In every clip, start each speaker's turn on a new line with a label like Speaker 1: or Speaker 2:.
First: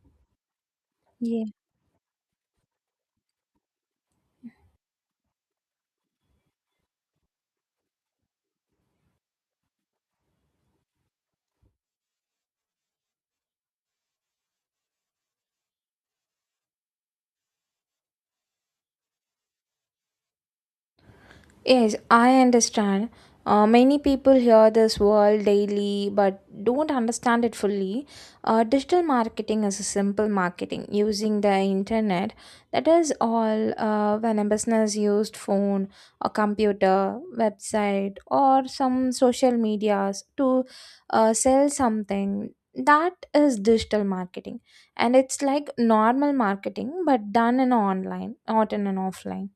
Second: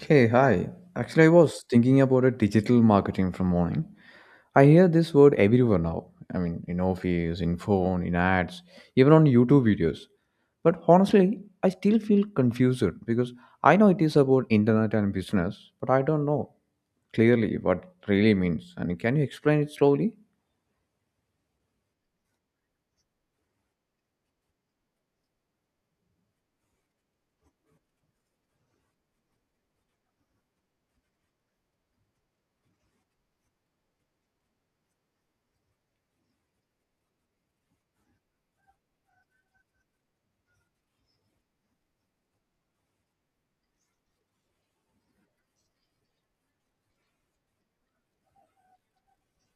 Speaker 1: Hey, hi. Actually, I
Speaker 2: Yeah.
Speaker 1: was thinking about a digital marketing from morning. I hear this word everywhere now. In office, in phone, in ads, even on YouTube videos. But honestly, I still feel confused because I know it is about internet and business, but I don't know clearly what it really means. And can you explain it slowly?
Speaker 2: Yes, I understand. Many people hear this word daily but don't understand it fully. Digital marketing is a simple marketing using the internet. That is all when a business used phone, a computer, website, or some social medias to sell something. That is digital marketing, and it's like normal marketing but done in online, not in an offline.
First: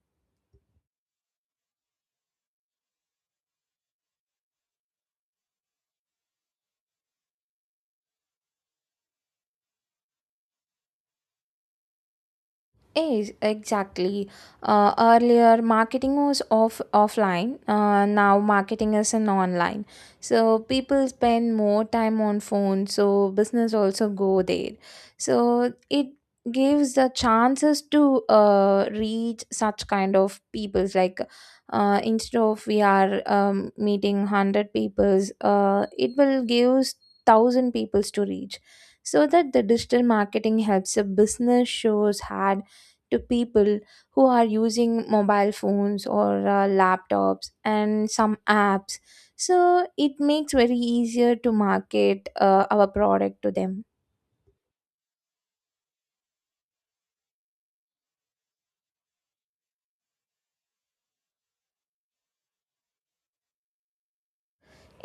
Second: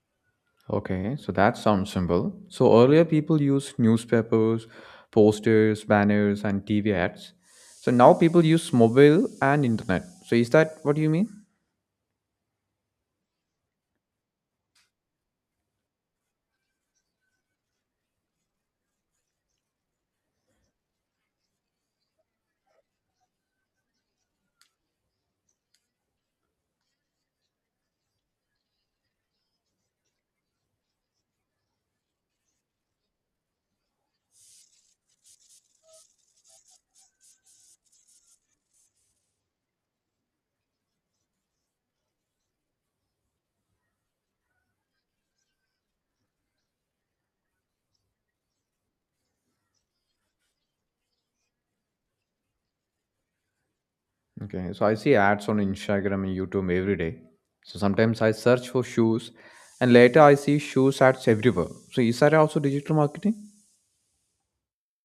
Speaker 1: Okay, so that sounds simple. So earlier people used newspapers, posters, banners, and TV ads. So now people use mobile and internet. So is that what you mean?
Speaker 2: Yes, exactly. Earlier, marketing was offline. Now, marketing is in online. So people spend more time on phone. So business also go there. So it gives the chances to reach such kind of peoples. Like instead of we are meeting 100 peoples, it will gives 1,000 peoples to reach. So that the digital marketing helps a business shows had to people who are using mobile phones or laptops and some apps, so it makes very easier to market our product to them.
Speaker 1: Okay, so I see ads on Instagram and YouTube every day. So sometimes I search for shoes and later I see shoes ads everywhere. So is that also digital marketing?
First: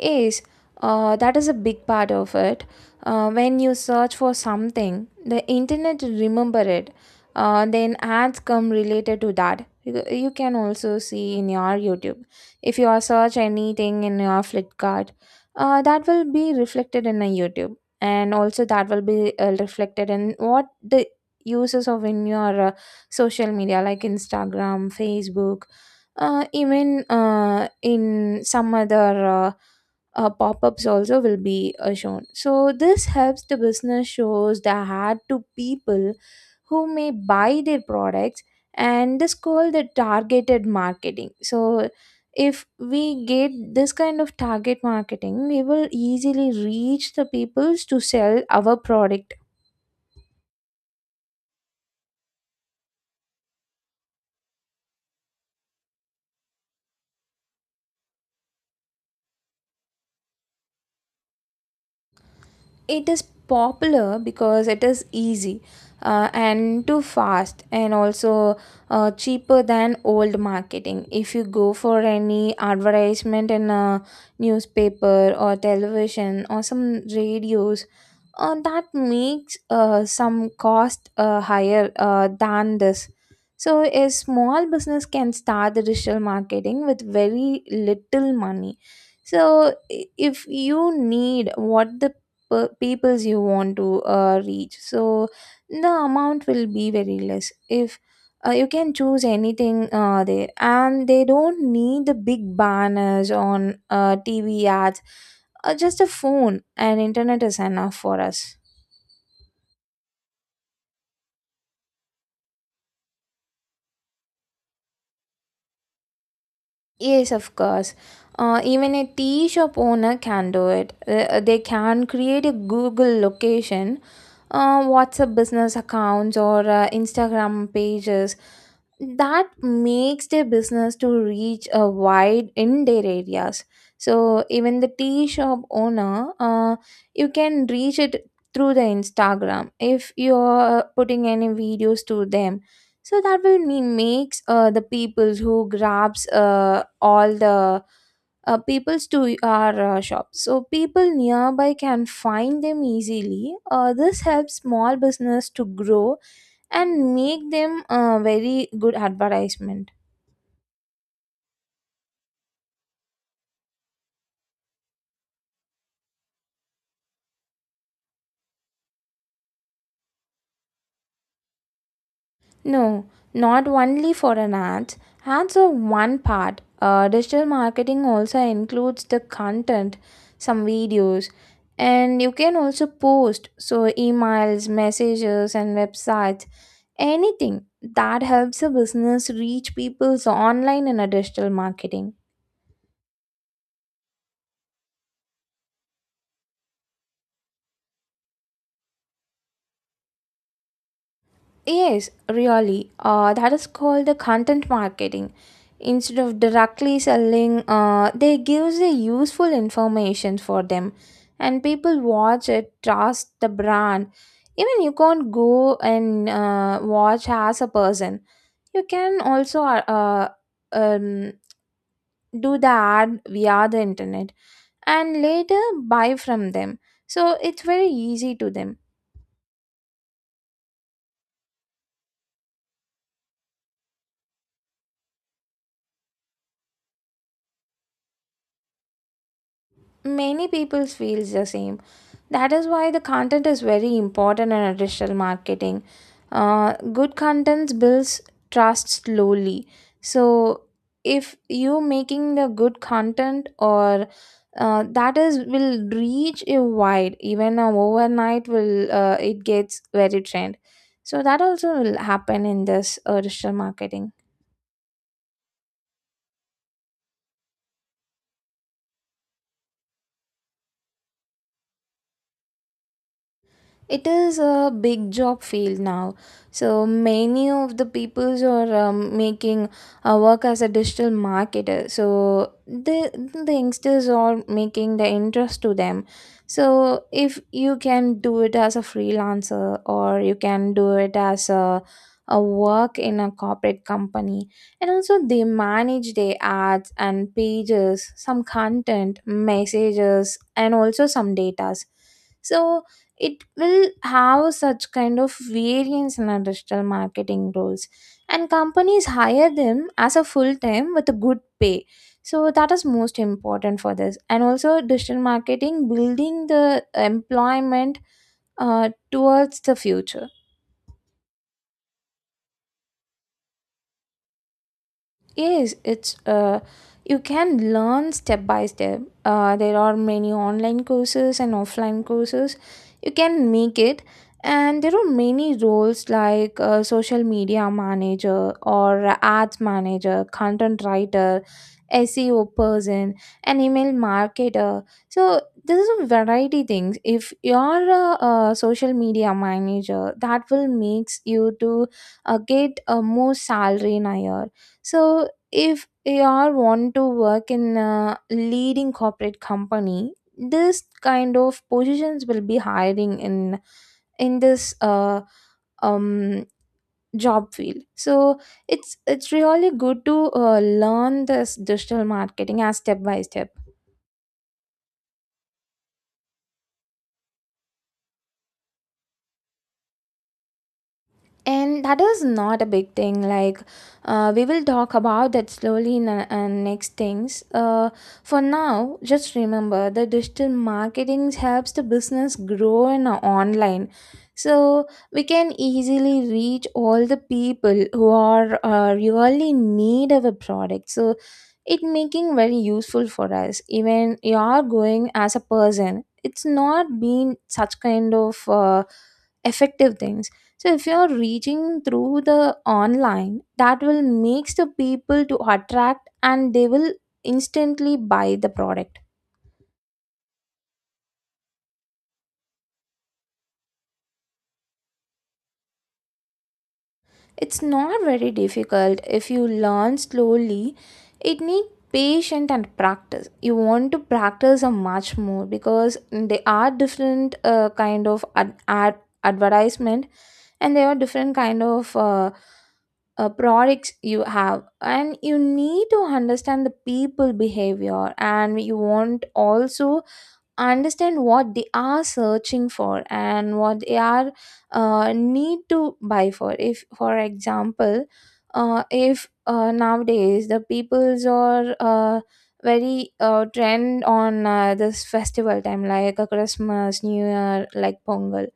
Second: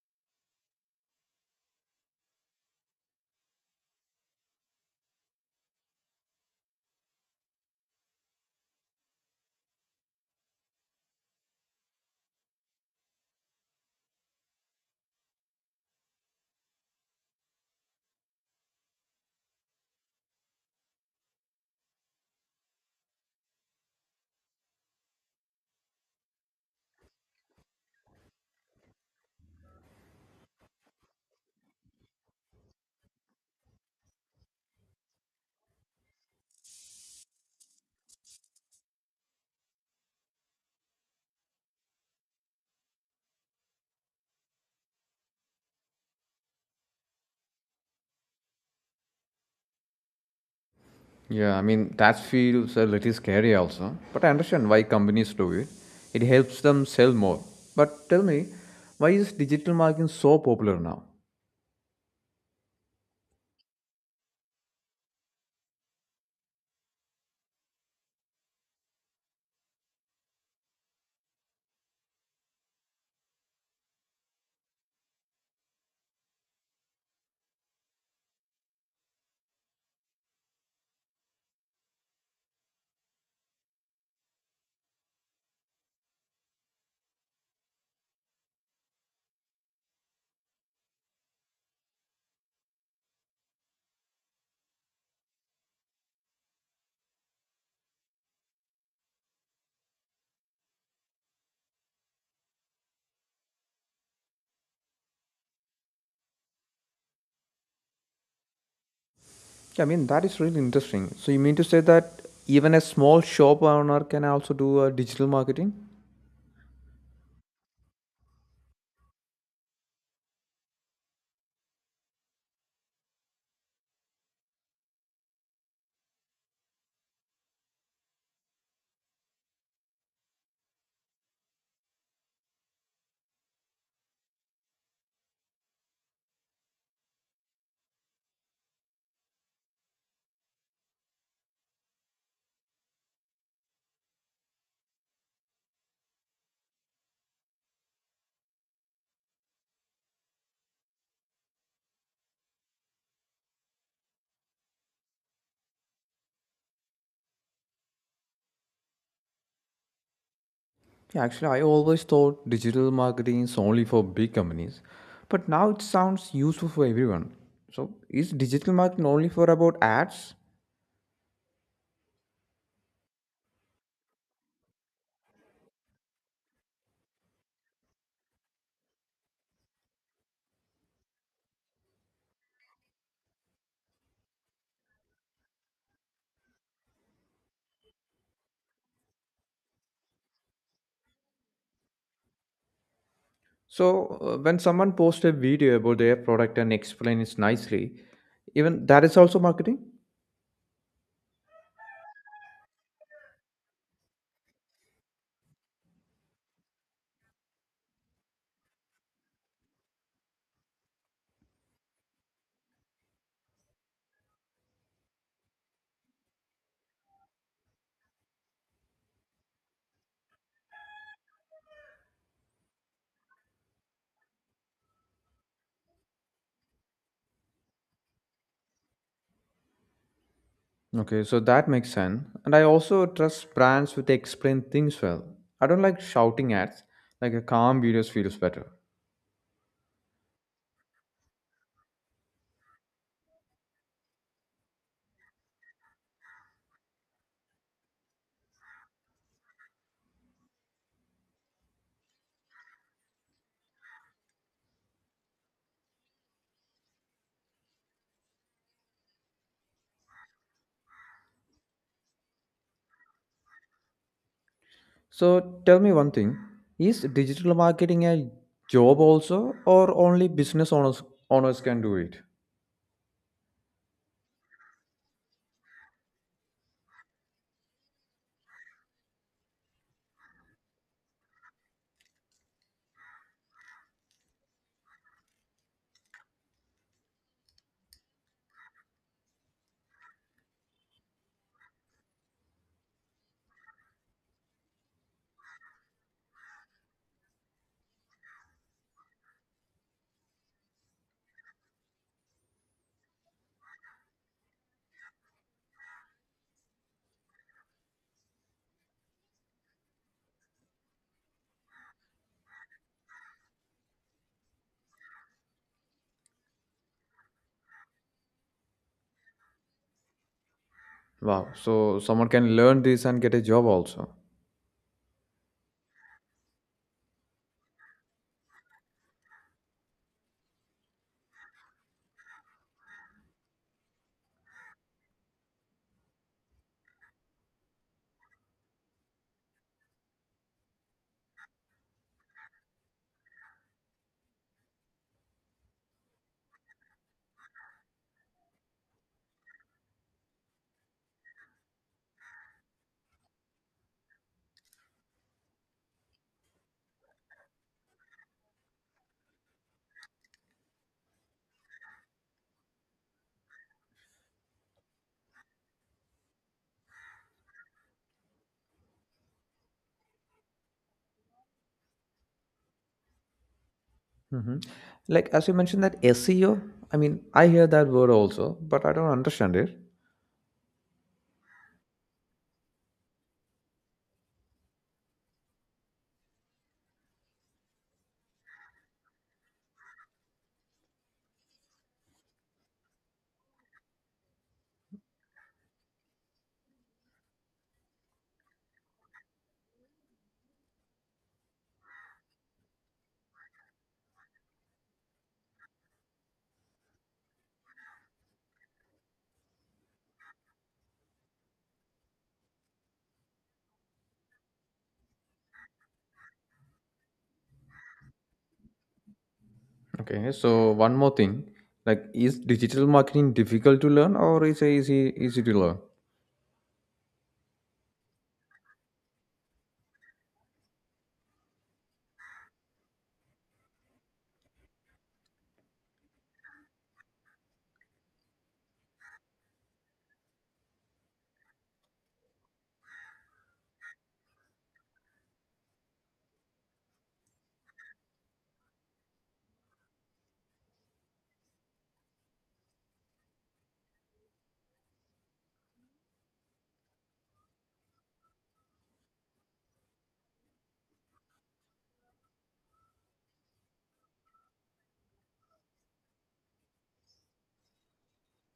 Speaker 2: Yes, that is a big part of it. When you search for something, the internet remember it. Then ads come related to that. You can also see in your YouTube. If you are search anything in your Flipkart, that will be reflected in a YouTube, and also that will be reflected in what the uses of in your social media like Instagram, Facebook, even in some other. Pop-ups also will be shown, so this helps the business shows the ad to people who may buy their products, and this called the targeted marketing. So if we get this kind of target marketing, we will easily reach the peoples to sell our product.
Speaker 1: Yeah, that feels a little scary also, but I understand why companies do it. It helps them sell more. But tell me, why is digital marketing so popular now?
Speaker 2: It is popular because it is easy and too fast and also cheaper than old marketing. If you go for any advertisement in a newspaper or television or some radios, that makes some cost higher than this. So a small business can start the digital marketing with very little money. So if you need what the peoples you want to reach, so the amount will be very less. If you can choose anything there, and they don't need the big banners on tv ads. Just a phone and internet is enough for us.
Speaker 1: Yeah, that is really interesting. So you mean to say that even a small shop owner can also do a digital marketing?
Speaker 2: Yes, of course. Even a tea shop owner can do it. They can create a Google location, WhatsApp business accounts, or Instagram pages that makes their business to reach a wide in their areas. So even the tea shop owner, you can reach it through the Instagram if you're putting any videos to them. So that will mean makes the people who grabs all the peoples to our shop, so people nearby can find them easily. This helps small business to grow and make them a very good advertisement.
Speaker 1: Yeah, actually, I always thought digital marketing is only for big companies, but now it sounds useful for everyone. So is digital marketing only for about ads?
Speaker 2: No, not only for an ads. Ads are one part. Digital marketing also includes the content, some videos, and you can also post. So, emails, messages, and websites, anything that helps a business reach people's online in a digital marketing.
Speaker 1: So, when someone posts a video about their product and explains it nicely, even that is also marketing.
Speaker 2: Yes, really. That is called the content marketing. Instead of directly selling, they gives the useful information for them, and people watch it, trust the brand. Even you can't go and watch as a person. You can also um, do the ad via the internet and later buy from them. So it's very easy to them.
Speaker 1: Okay, so that makes sense. And I also trust brands who they explain things well. I don't like shouting ads. Like a calm videos feels better.
Speaker 2: Many people feels the same. That is why the content is very important in a digital marketing. Good content builds trust slowly. So if you making the good content, or that is will reach a wide, even a overnight will it gets very trend. So that also will happen in this digital marketing.
Speaker 1: So tell me one thing: is digital marketing a job also, or only business owners can do it?
Speaker 2: It is a big job field now. So many of the peoples are making work as a digital marketer. So the youngsters are making the interest to them. So if you can do it as a freelancer, or you can do it as a work in a corporate company, and also they manage their ads and pages, some content, messages, and also some datas. So it will have such kind of variance in our digital marketing roles, and companies hire them as a full time with a good pay. So that is most important for this, and also digital marketing building the employment towards the future.
Speaker 1: Wow! So someone can learn this and get a job also.
Speaker 2: Yes, it's you can learn step by step. There are many online courses and offline courses. You can make it, and there are many roles like social media manager or ads manager, content writer, SEO person, and email marketer. So this is a variety things. If you are a social media manager, that will makes you to get a more salary in a year. So if you all want to work in a leading corporate company, this kind of positions will be hiring in this um job field. So it's really good to learn this digital marketing as step by step.
Speaker 1: Hmm. Like as you mentioned that SEO, I hear that word also, but I don't understand it.
Speaker 2: And that is not a big thing. Like, we will talk about that slowly in the next things. For now, just remember the digital marketing helps the business grow in online. So we can easily reach all the people who are really need of a product. So it making very useful for us. Even you are going as a person, it's not been such kind of. Effective things. So if you're reaching through the online, that will makes the people to attract, and they will instantly buy the product.
Speaker 1: Okay, so one more thing, like is digital marketing difficult to learn or is it easy to learn?
Speaker 2: It's not very difficult if you learn slowly. It need patience and practice. You want to practice a much more because they are different kind of advertisement, and there are different kind of products you have, and you need to understand the people behavior, and you want also understand what they are searching for and what they are need to buy for. If for example if nowadays the peoples are very trend on this festival time like a Christmas, new year, like Pongal,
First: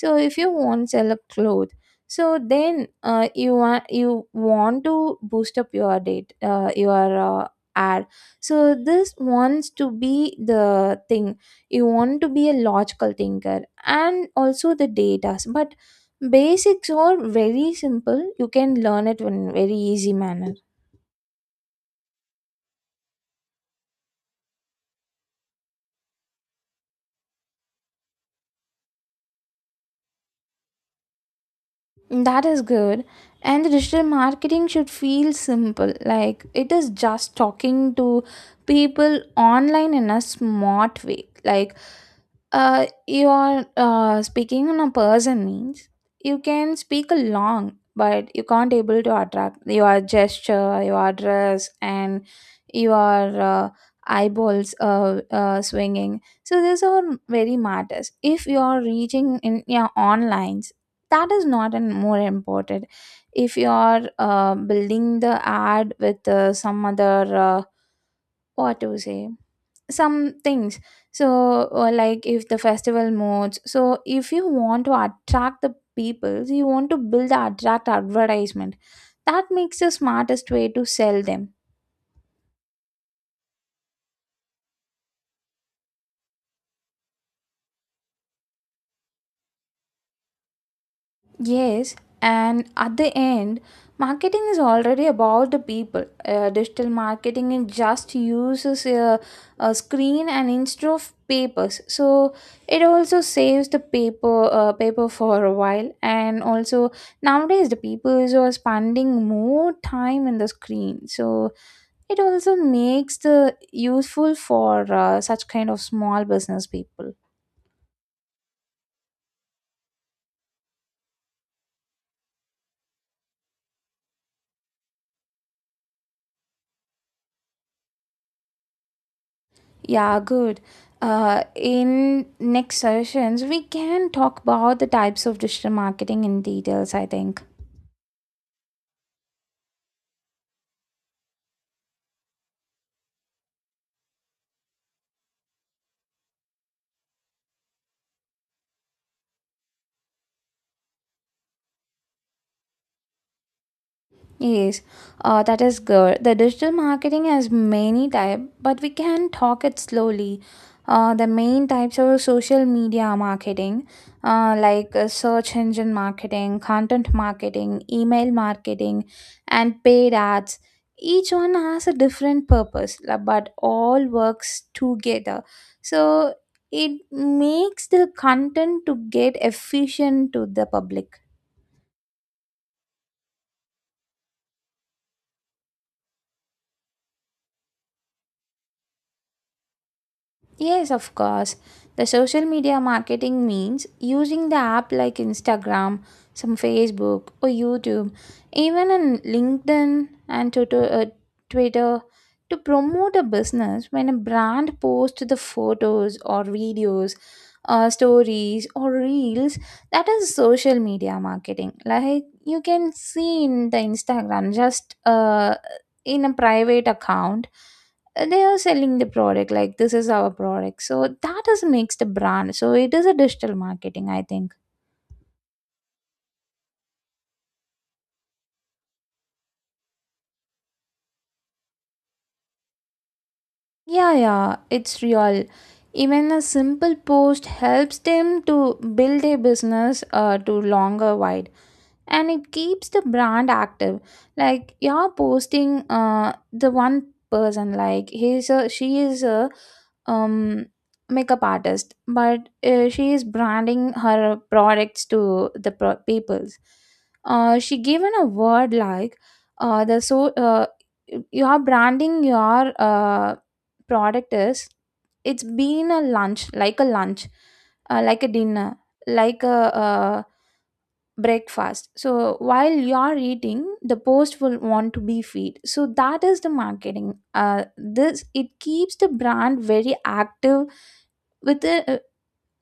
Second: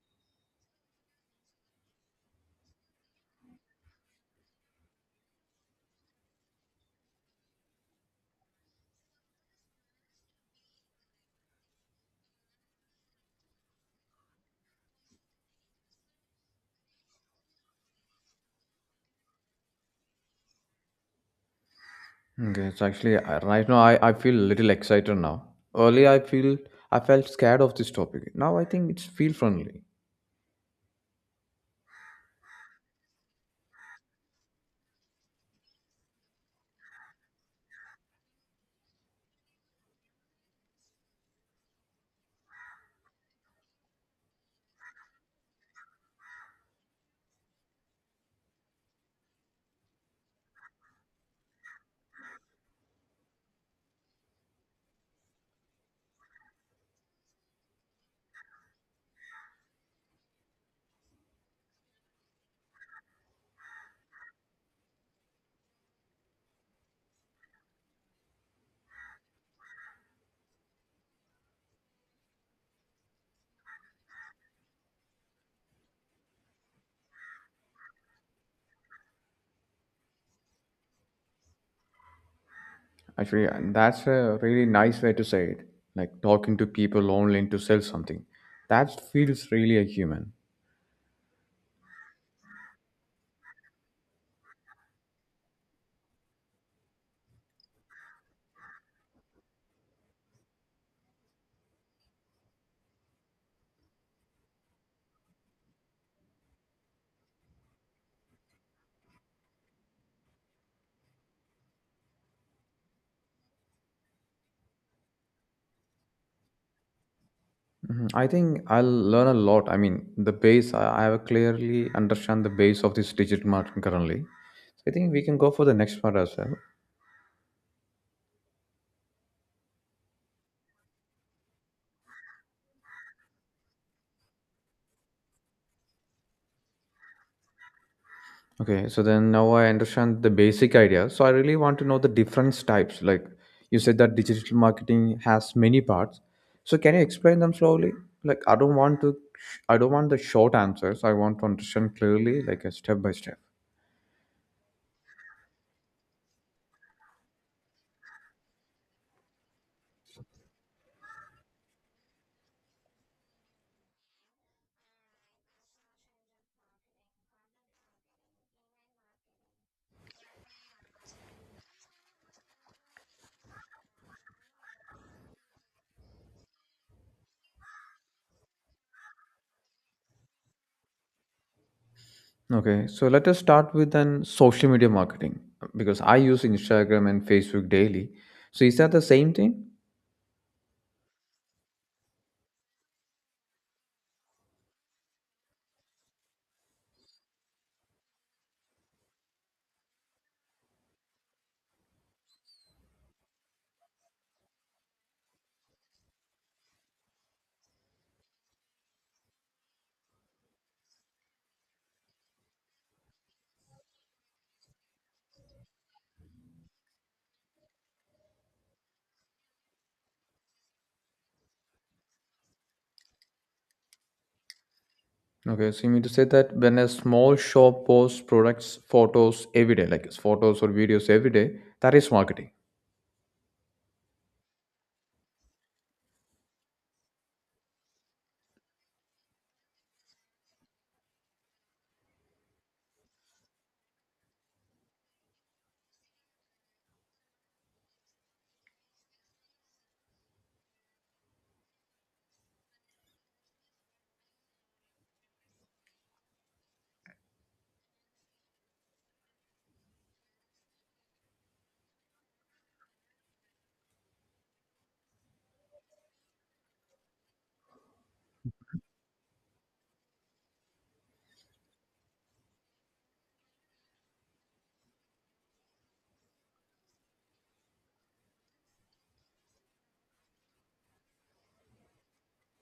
Speaker 2: so if you want sell a cloth, so then you want to boost up your date, your ad. So this wants to be the thing. You want to be a logical thinker and also the data, but basics are very simple. You can learn it in very easy manner.
Speaker 1: Okay, it's actually right now I feel a little excited now. Earlier I felt scared of this topic. Now I think it's feel friendly.
Speaker 2: That is good. And the digital marketing should feel simple. Like it is just talking to people online in a smart way. Like you are speaking in a person means you can speak along, but you can't able to attract your gesture, your dress, and your eyeballs swinging. So these are very matters. If you are reaching in your online, that is not an more important. If you are building the ad with some other uh, what to say some things, so or like if the festival modes, so if you want to attract the people, so you want to build the attract advertisement that makes the smartest way to sell them.
Speaker 1: Actually, and that's a really nice way to say it. Like talking to people online to sell something. That feels really a human.
Speaker 2: Yes, and at the end, marketing is already about the people. Digital marketing it just uses a screen and instead of papers, so it also saves the paper paper for a while. And also nowadays, the people is are spending more time in the screen, so it also makes the useful for such kind of small business people.
Speaker 1: Mhm. I think I'll learn a lot. The base, I have clearly understand the base of this digital marketing currently. So I think we can go for the next part as well.
Speaker 2: Yeah, good. In next sessions, we can talk about the types of digital marketing in details, I think.
Speaker 1: Okay, so then now I understand the basic idea. So I really want to know the different types. Like you said that digital marketing has many parts. So can you explain them slowly? Like I don't want to, I don't want the short answers. I want to understand clearly, like a step by step.
Speaker 2: Yes, that is good. The digital marketing has many type, but we can talk it slowly. The main types are social media marketing, like search engine marketing, content marketing, email marketing, and paid ads. Each one has a different purpose, but all works together. So it makes the content to get efficient to the public.
Speaker 1: Okay, so let us start with an social media marketing because I use Instagram and Facebook daily. So is that the same thing?
Speaker 2: Yes, of course. The social media marketing means using the app like Instagram, some Facebook or YouTube, even on LinkedIn and Twitter, Twitter to promote a business when a brand posts the photos or videos, stories or reels. That is social media marketing. Like you can see in the Instagram, just in a private account, they are selling the product like this is our product, so that is makes the brand. So it is a digital marketing I think
Speaker 1: Okay, so you mean to say that when a small shop posts products, photos every day, like photos or videos every day, that is marketing.
Speaker 2: Yeah, yeah, it's real. Even a simple post helps them to build a business, to longer, and it keeps the brand active. Like you're posting, the one person, like he's a she is a um makeup artist, but she is branding her products to the peoples. She given a word like, the so you're branding your product is, it's been a lunch, like a lunch, like a dinner, like a breakfast. So while you're eating, the post will want to be feed, so that is the marketing. This, it keeps the brand very active with the,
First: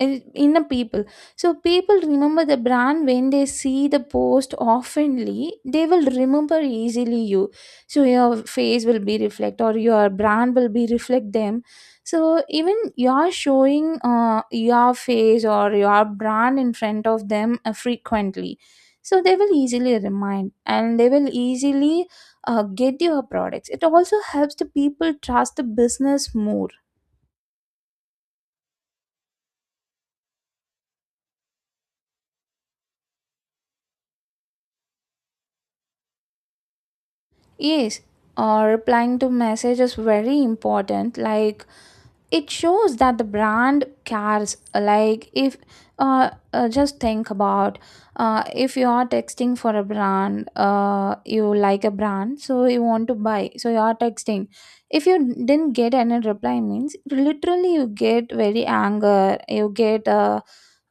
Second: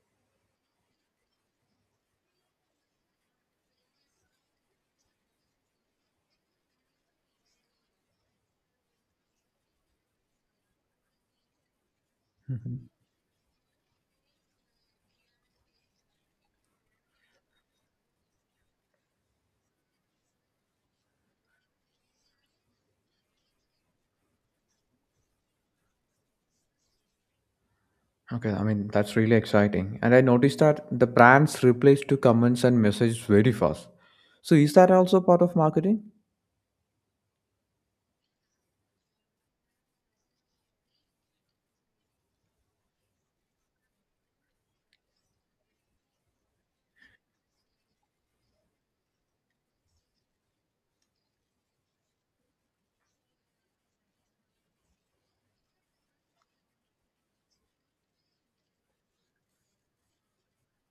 Speaker 2: in in the people. So people remember the brand when they see the post oftenly, they will remember easily you. So your face will be reflect, or your brand will be reflect them. So even you're showing, your face or your brand in front of them, frequently, so they will easily remind, and they will easily get your products. It also helps the people trust the business more.
Speaker 1: Okay, that's really exciting. And I noticed that the brands replies to comments and messages very fast. So is that also part of marketing?
Speaker 2: Yes, or replying to message is very important. Like, it shows that the brand cares. Like, if just think about, if you are texting for a brand, you like a brand, so you want to buy, so you are texting. If you didn't get any reply, means literally you get very anger. You get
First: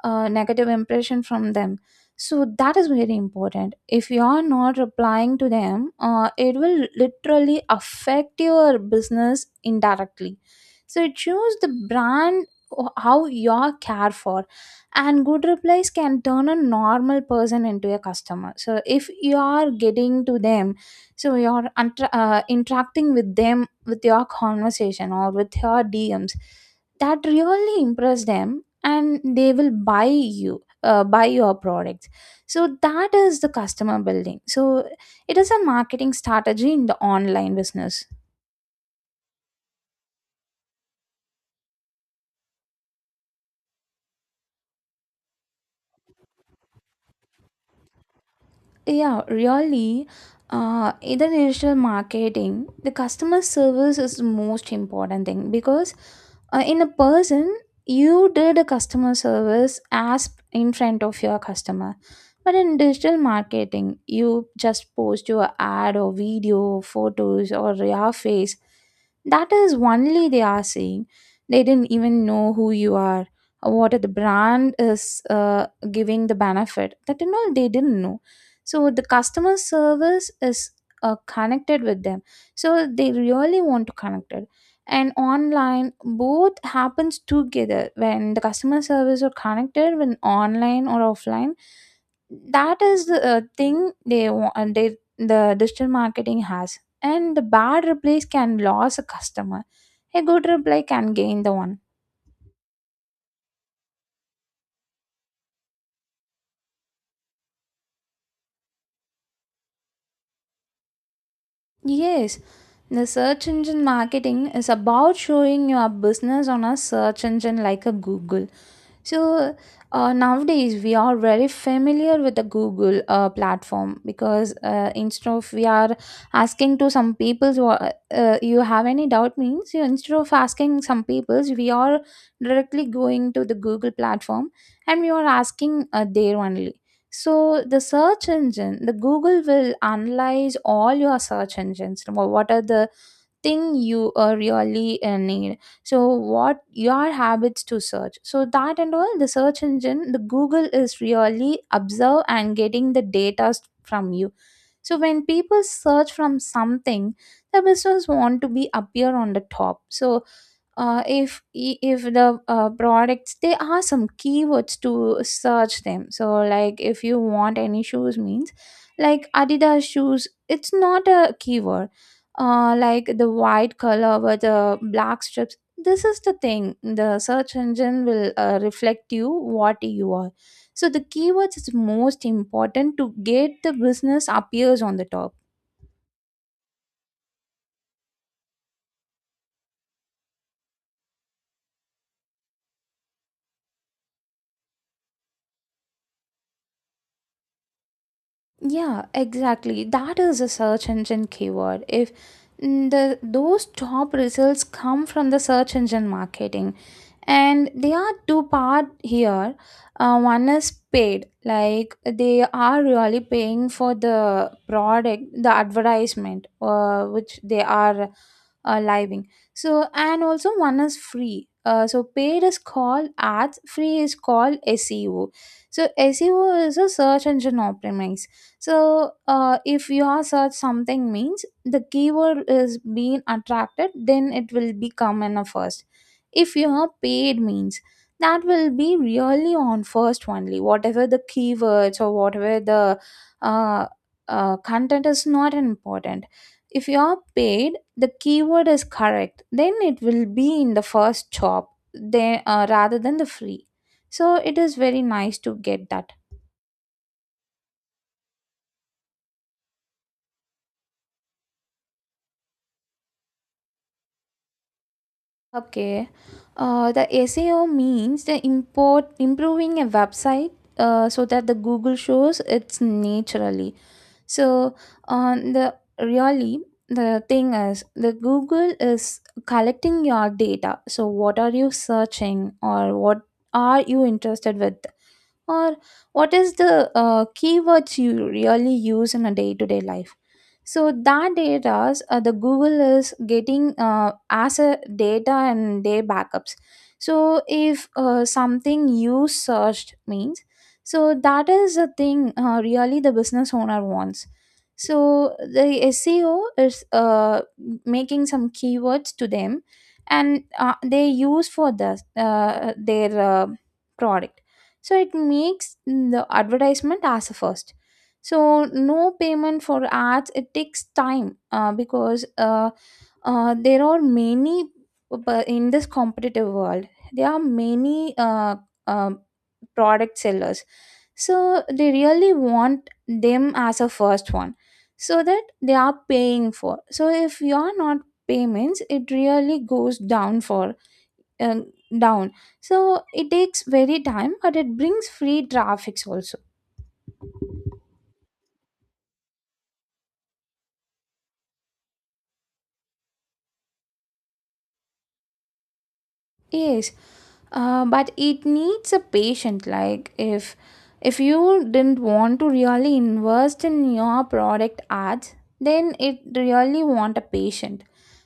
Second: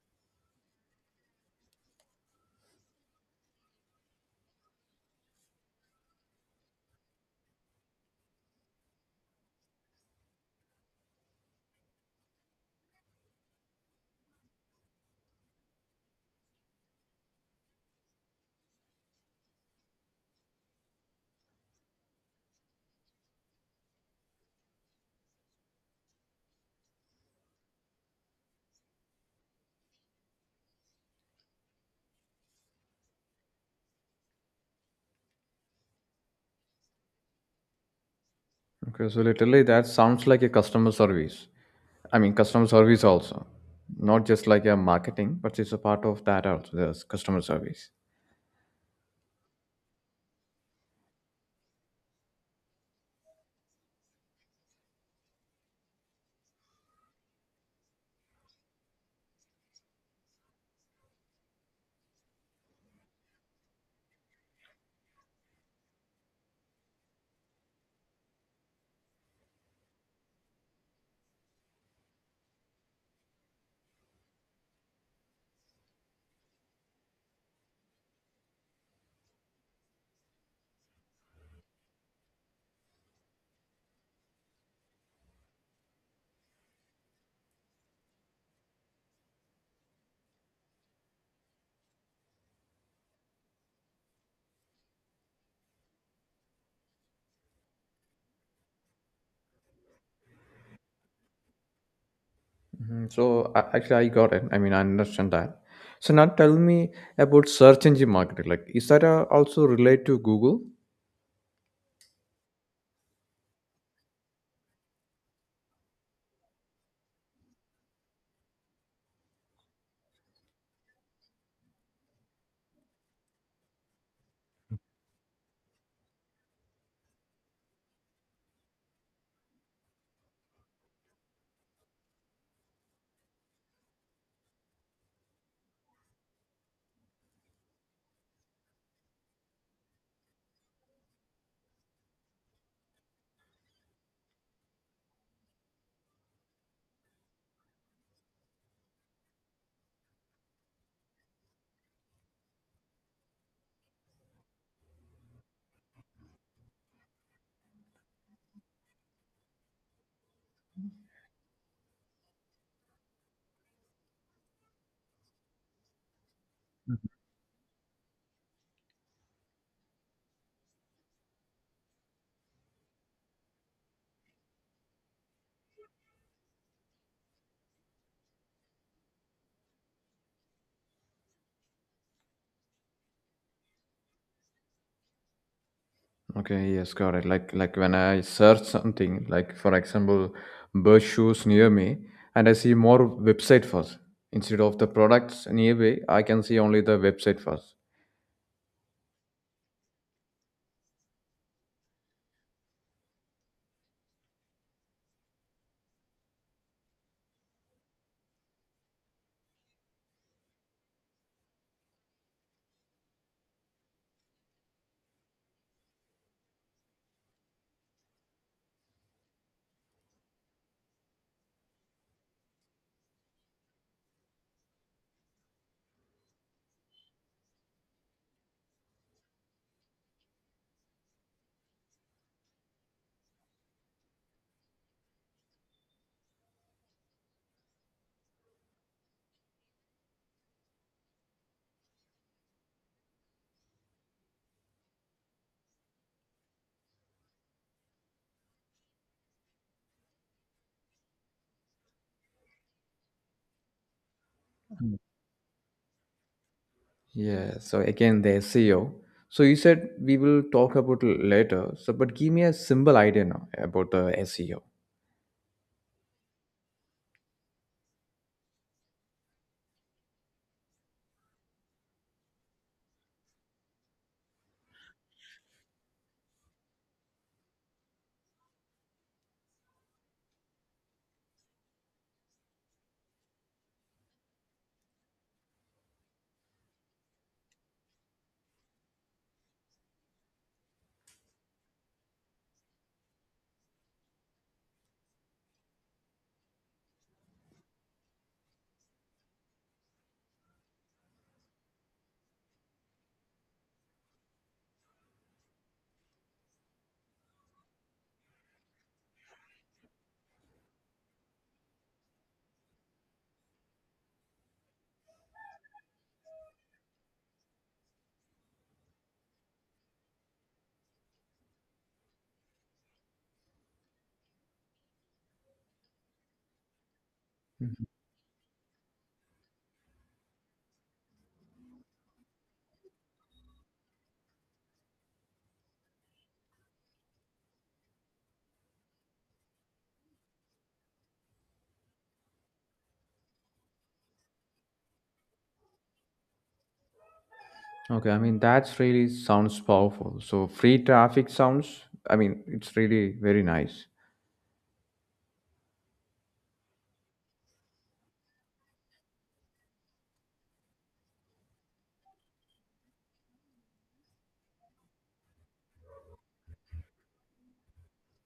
Speaker 2: a negative impression from them. So that is very important. If you are not replying to them, it will literally affect your business indirectly. So choose the brand, how you are care for. And good replies can turn a normal person into a customer. So if you are getting to them, so you are interacting with them, with your conversation or with your DMs, that really impress them, and they will buy your products. So that is the customer building. So it is a marketing strategy in the online business.
Speaker 1: Okay, so literally that sounds like a customer service. I mean, customer service also, not just like a marketing, but it's a part of that also. There's customer service.
Speaker 2: Yeah, really. In the digital marketing, the customer service is the most important thing, because in a person, you did a customer service as in front of your customer. But in digital marketing, you just post your ad or video, photos, or your face. That is only they are seeing. They didn't even know who you are, what the brand is giving the benefit. That and all they didn't know. So the customer service is connected with them, so they really want to connect it. And online both happens together when the customer service are connected, when online or offline. That is the thing they want, they the digital marketing has. And the bad replies can lose a customer, a good reply can gain the one.
Speaker 1: Hmm. So actually, I got it. I understand that. So now tell me about search engine marketing. Like, is that also relate to Google?
Speaker 2: Yes, the search engine marketing is about showing your business on a search engine like a Google. So nowadays we are very familiar with the Google platform, because instead of we are asking to some people's, you have any doubt, means you instead of asking some people's, we are directly going to the Google platform, and we are asking, there only. So the search engine, the Google will analyze all your search engines. What are the thing you really need, so what your habits to search, so that and all the search engine the Google is really observe and getting the data from you. So when people search from something, the business want to be appear on the top. So if, if the products, there are some keywords to search them. So like if you want any shoes, means like Adidas shoes, it's not a keyword. Like the white color with the black strips, this is the thing the search engine will reflect you what you are. So the keywords is most important to get the business appears on the top.
Speaker 1: Okay, yes, got it. Like when I search something, like for example, bird shoes near me, and I see more website first. Instead of the products nearby, I can see only the website first.
Speaker 2: Yeah, exactly. That is a search engine keyword. If mm, The those top results come from the search engine marketing, and they are two-part here. One is paid, like they are really paying for the product, the advertisement, which they are living. So and also one is free. So paid is called ads, free is called SEO. So SEO is a search engine optimize. So if your search something, means the keyword is being attracted, then it will become in a first. If you are paid, means that will be really on first only, whatever the keywords or whatever the uh, content is not important. If you are paid, the keyword is correct, then it will be in the first job, then rather than the free. So it is very nice to get that.
Speaker 1: Yeah, so again, the SEO. So you said we will talk about it later. So, but give me a simple idea now about the SEO.
Speaker 2: Okay. The SEO means the import improving a website, so that the Google shows it's naturally. So on the really, the thing is the Google is collecting your data. So what are you searching, or what are you interested with? Or what is the keywords you really use in a day-to-day life. So that data, the Google is getting as a data and their backups. So if something you searched, means so that is the thing really the business owner wants. So the SEO is making some keywords to them, and they use for the their product. So it makes the advertisement as a first. So no payment for ads, it takes time, because there are many, but in this competitive world, there are
Speaker 1: Mm.
Speaker 2: many um product sellers. So they really want them as a first one, so that they are paying for. So if you are not payments, it really goes down for, uh, down. So it takes very time, but it brings free traffic also.
Speaker 1: Okay, that's really sounds powerful. So free traffic sounds. I mean, it's really very nice.
Speaker 2: Yes, but it needs a patient. Like if you didn't want to really invest in your product ads, then it really want a patient.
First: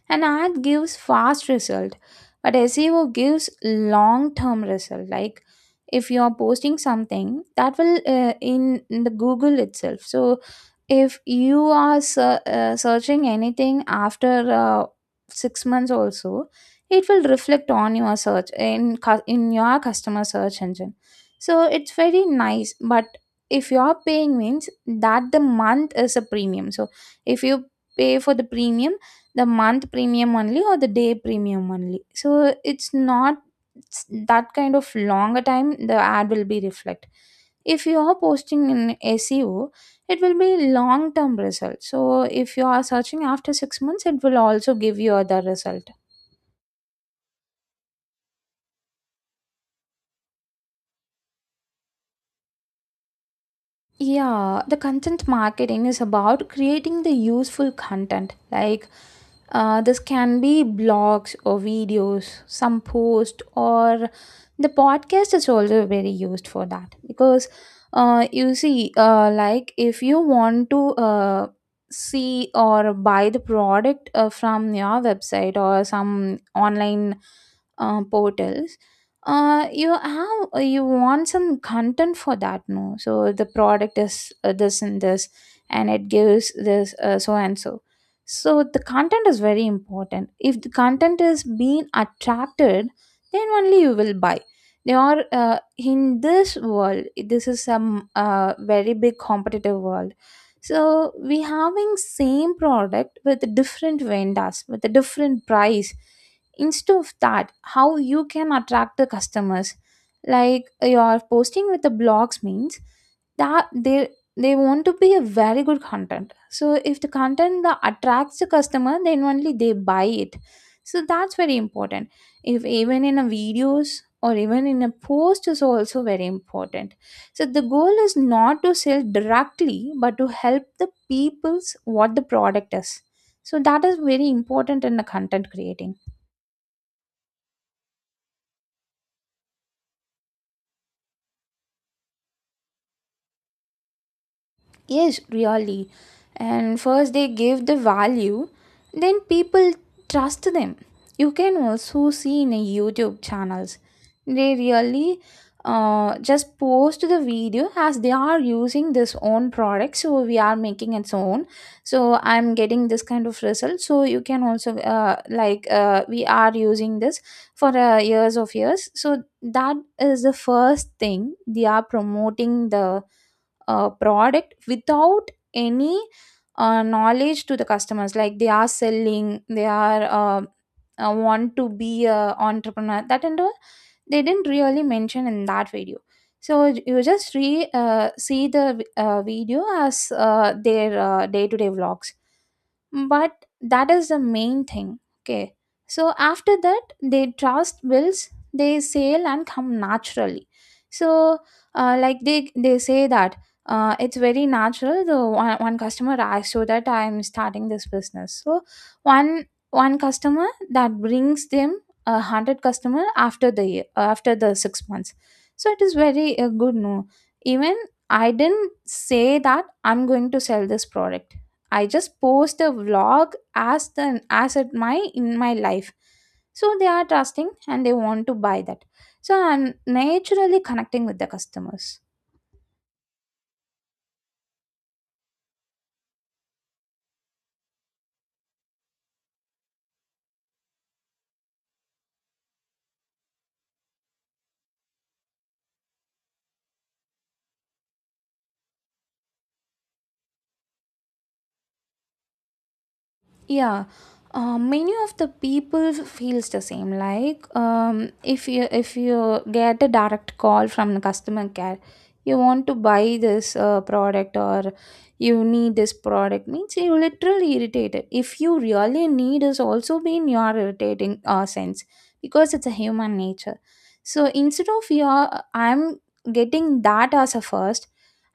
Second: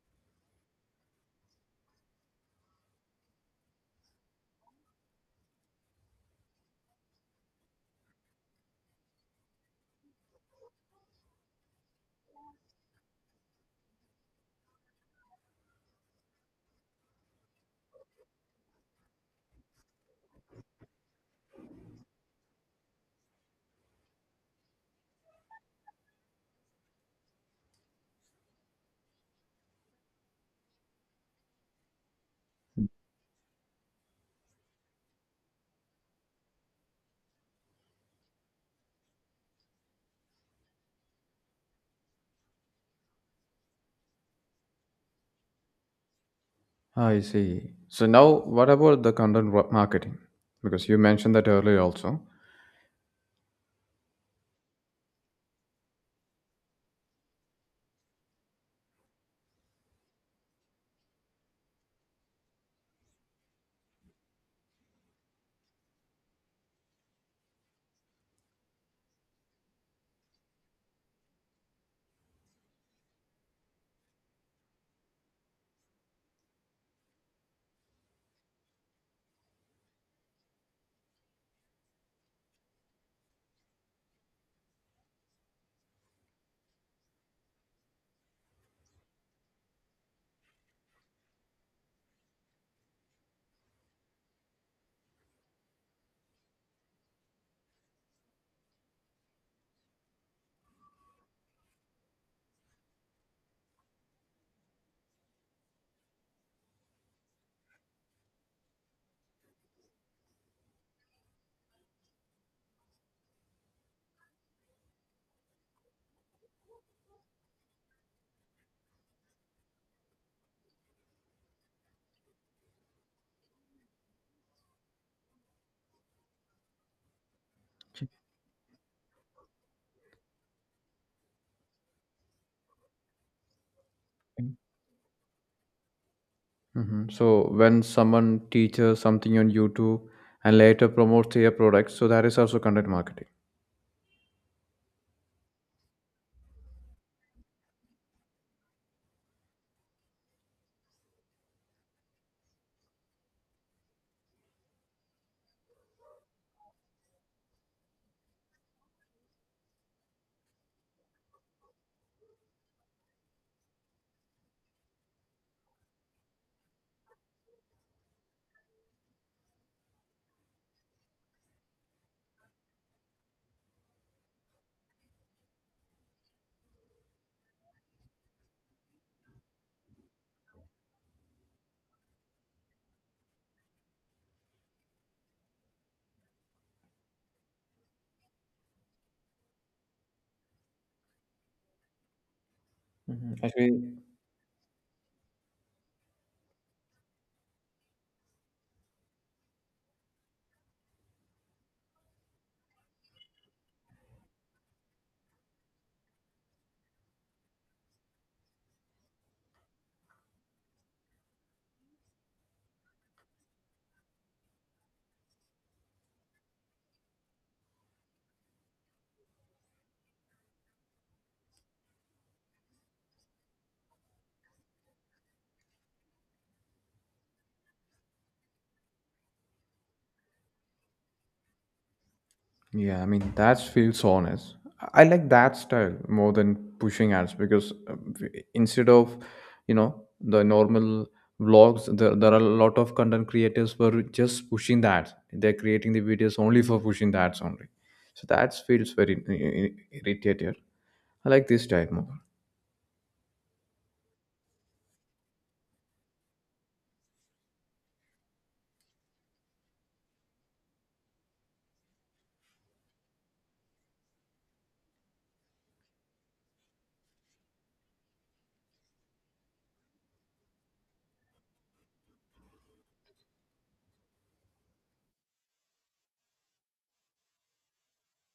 Speaker 2: An ad gives fast result, but SEO gives long term result. Like if you are posting something, that will in the Google itself. So if you are searching anything after 6 months also, it will reflect on your search in in your customer search engine. So it's very nice. But if you're paying, means that the month is a premium. So if you pay for the premium, the month premium only or the day premium only, so it's not, s- that kind of longer time the ad will be reflect. If you are posting in SEO, it will be long term result. So if you are searching after 6 months, it will also give you other result.
Speaker 1: I see. So now, what about the marketing? Because you mentioned that earlier also.
Speaker 2: Yeah, the content marketing is about creating the useful content, like this can be blogs or videos, some post, or the podcast is also very used for that. Because you see, like if you want to see or buy the product from your website or some online portals, you want some content for that, no? So the product is this and this, and it gives this, so and so. So the content is very important. If the content is being attracted, then only you will buy. They are, in this world, this is some very big competitive world. So we having same product with different vendors with a different price. Instead of that, how you can attract the customers? Like you're posting with the blogs, means that they want to be a very good content. So if the content that attracts the customer, then only they buy it. So that's very important. If even in a videos, or even in a post is also very important. So the goal is not to sell directly, but to help the people's what the product is. So that is very important in the content creating.
Speaker 1: Hmm. So when someone teaches something on YouTube and later promotes their product, so that is also content marketing.
Speaker 2: Yes, really. And first they give the value, then people trust them. You can also see in a YouTube channels. They really just post the video as they are using this own product. So we are making its own, so I'm getting this kind of result. So you can also, we are using this for years of years. So that is the first thing, they are promoting the product without any knowledge to the customers. Like they are selling, they are, want to be a entrepreneur, that and all they didn't really mention in that video. So you just re see the video as their day-to-day vlogs.
Speaker 1: Mhm.
Speaker 2: But
Speaker 1: Actually,
Speaker 2: that is the main thing, okay. So after that, they trust builds, they sale and come naturally. So, like they say that, it's very natural. The one, one customer asked, so that I'm starting this business. So one, one customer that brings them 100 customer after the year, after the 6 months. So it is very good. No, even I didn't say that I'm going to sell this product. I just post a vlog as the, as it my in my life. So they are trusting and they want to buy that. So I'm naturally connecting with the customers.
Speaker 1: yeah, that feels honest. I like that style more than pushing ads because uh, w- instead of you know the normal vlogs, there are a lot of content creators who are just pushing that. They're creating the videos only for pushing the ads only. So that feels very irritated. I like this type more.
Speaker 2: Yeah, many of the people feels the same. Like, if you get a direct call from the customer care, you want to buy this product or you need this product means you literally irritated. If you really need is also been your irritating sense because it's a human nature. So instead of your I'm getting that as a first,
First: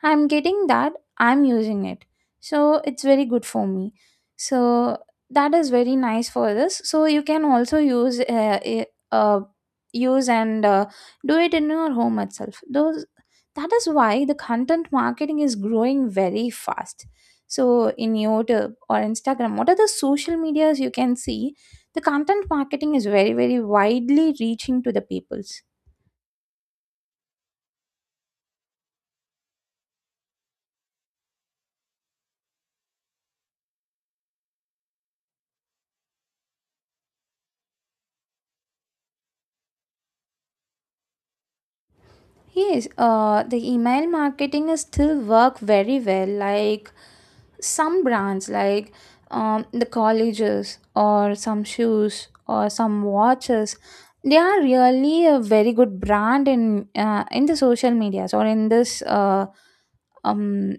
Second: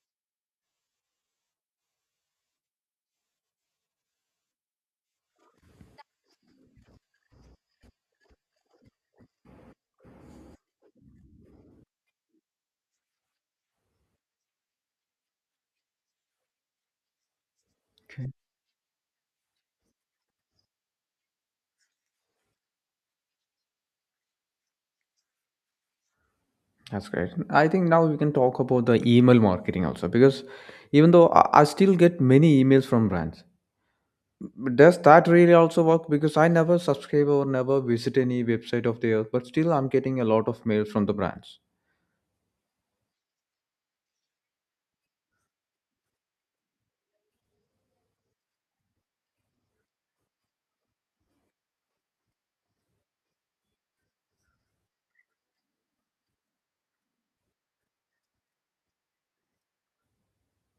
Speaker 2: I'm getting that I'm using it. So it's very good for me, so that is very nice for this. So you can also use uh, use and do it in your home itself those. That is why the content marketing is growing very fast. So in
Speaker 1: Okay.
Speaker 2: YouTube or Instagram, what are the social medias you can see the content marketing is very very widely reaching to the peoples.
Speaker 1: That's great. I think now we can talk about the email marketing also because even though I still get many emails from brands, but does that really also work? Because I never subscribe or never visit any website of theirs, but still I'm getting a lot of mails from the brands.
Speaker 2: Yes, the email marketing is still work very well. Like some brands like the colleges or some shoes or some watches, they are really a very good brand in the social medias or in this um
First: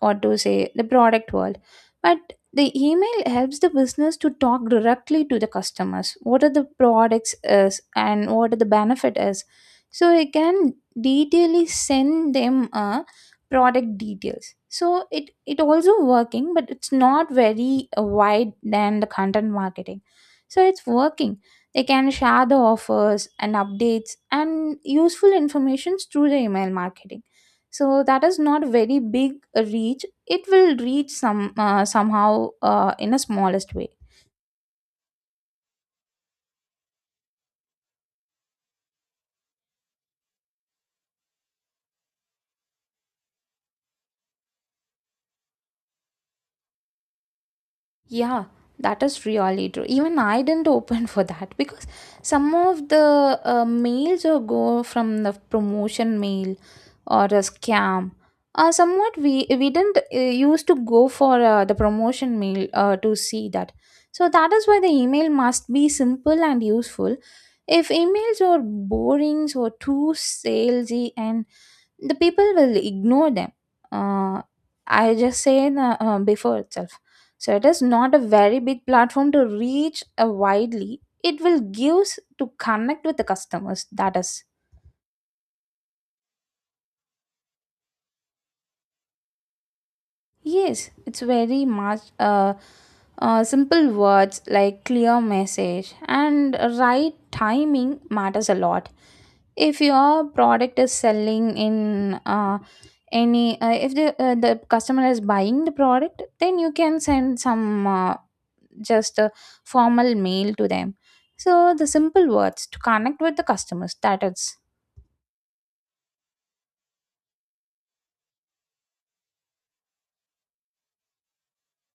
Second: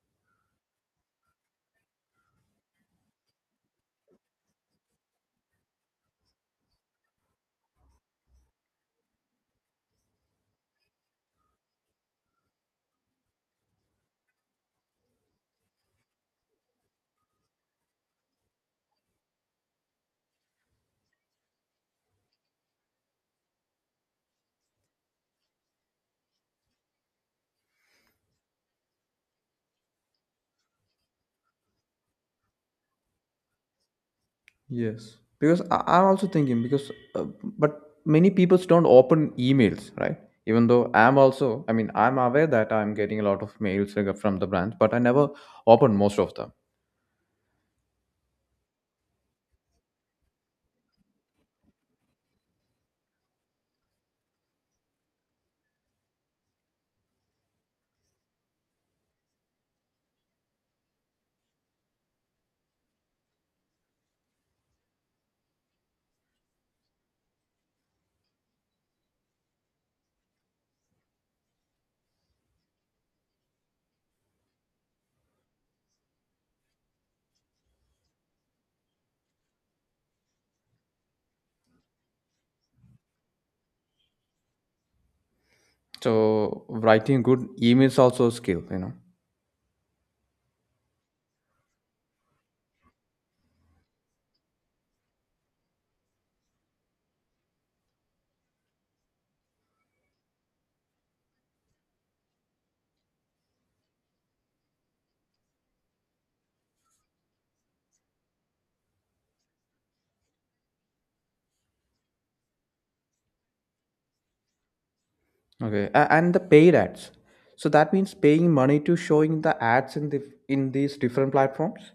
Speaker 2: or to say the product world. But the email helps the business to talk directly to the customers what are the products is and what are the benefit is. So it can detailedly send them a product details. So it also working, but it's not very wide than the content marketing. So it's working. They can share the offers and updates and useful informations through the email marketing. So that is not very big reach. It will reach some somehow in a smallest way.
Speaker 1: Yes, because I'm also thinking because, but many people don't open emails, right? Even though I'm also, I'm aware that I'm getting a lot of mails from the brands, but I never open most of them.
Speaker 2: Yeah, that is really true. Even I didn't open for that because some of the mails or go from the promotion mail or a scam. Somewhat we didn't used to go for the promotion mail to see that. So that is why the email must be simple and useful. If emails are boring or too salesy, and the people will ignore them. uh, I just say in, before itself. So it is not a very big platform to reach widely. It will gives to connect with the customers. That is.
Speaker 1: So writing good emails also a skill, you know.
Speaker 2: Yes, it's very much simple words like clear message and right timing matters a lot. If your product is selling in if the customer is buying the product, then you can send some just a formal mail to them. So the simple words to connect with the customers. That is.
Speaker 1: Okay, and the paid ads. So that means paying money to showing the ads in the in these different platforms.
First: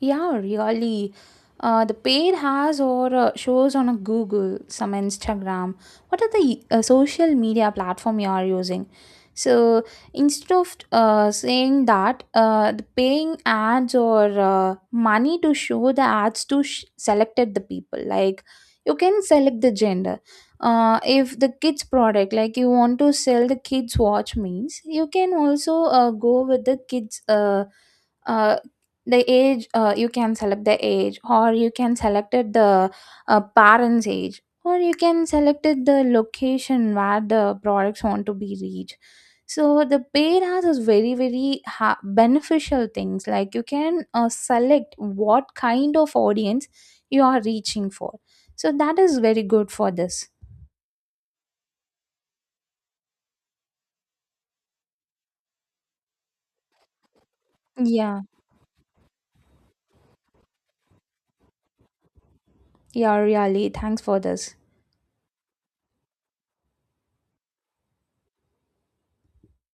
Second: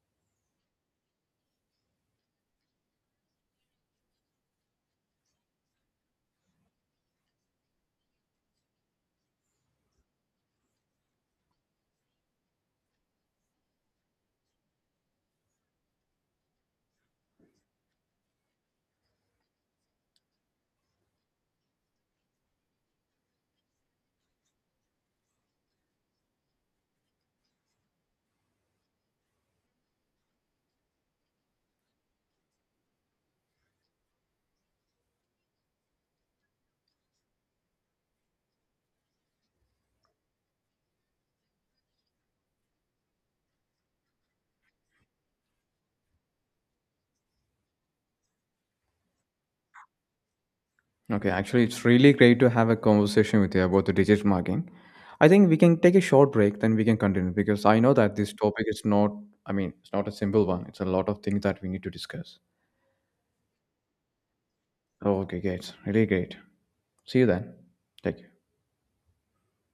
Speaker 2: Yeah, really. The paid has or shows on a Google, some Instagram. What are the social media platform you are using? So instead of saying that the paying ads or money to show the ads to selected the people, like you can select the gender. If the kids product, like you want to sell the kids watch means, you can also go with the kids. Uh, the age you can select the age or you can select it the parents age or you can select it the location where the products want to be reached. So the paid has is very very beneficial things like you can select what kind of audience you are reaching for. So that is very good for this.
Speaker 1: Okay, actually, it's really great to have a conversation with you about the digital marketing. I think we can take a short break, then we can continue because I know that
Speaker 2: Yeah.
Speaker 1: this topic is not, it's not a simple one. It's a lot of things that we need to discuss.
Speaker 2: Yeah, really thanks for this.
Speaker 1: Oh, okay, great. Really great. See you then. Take care.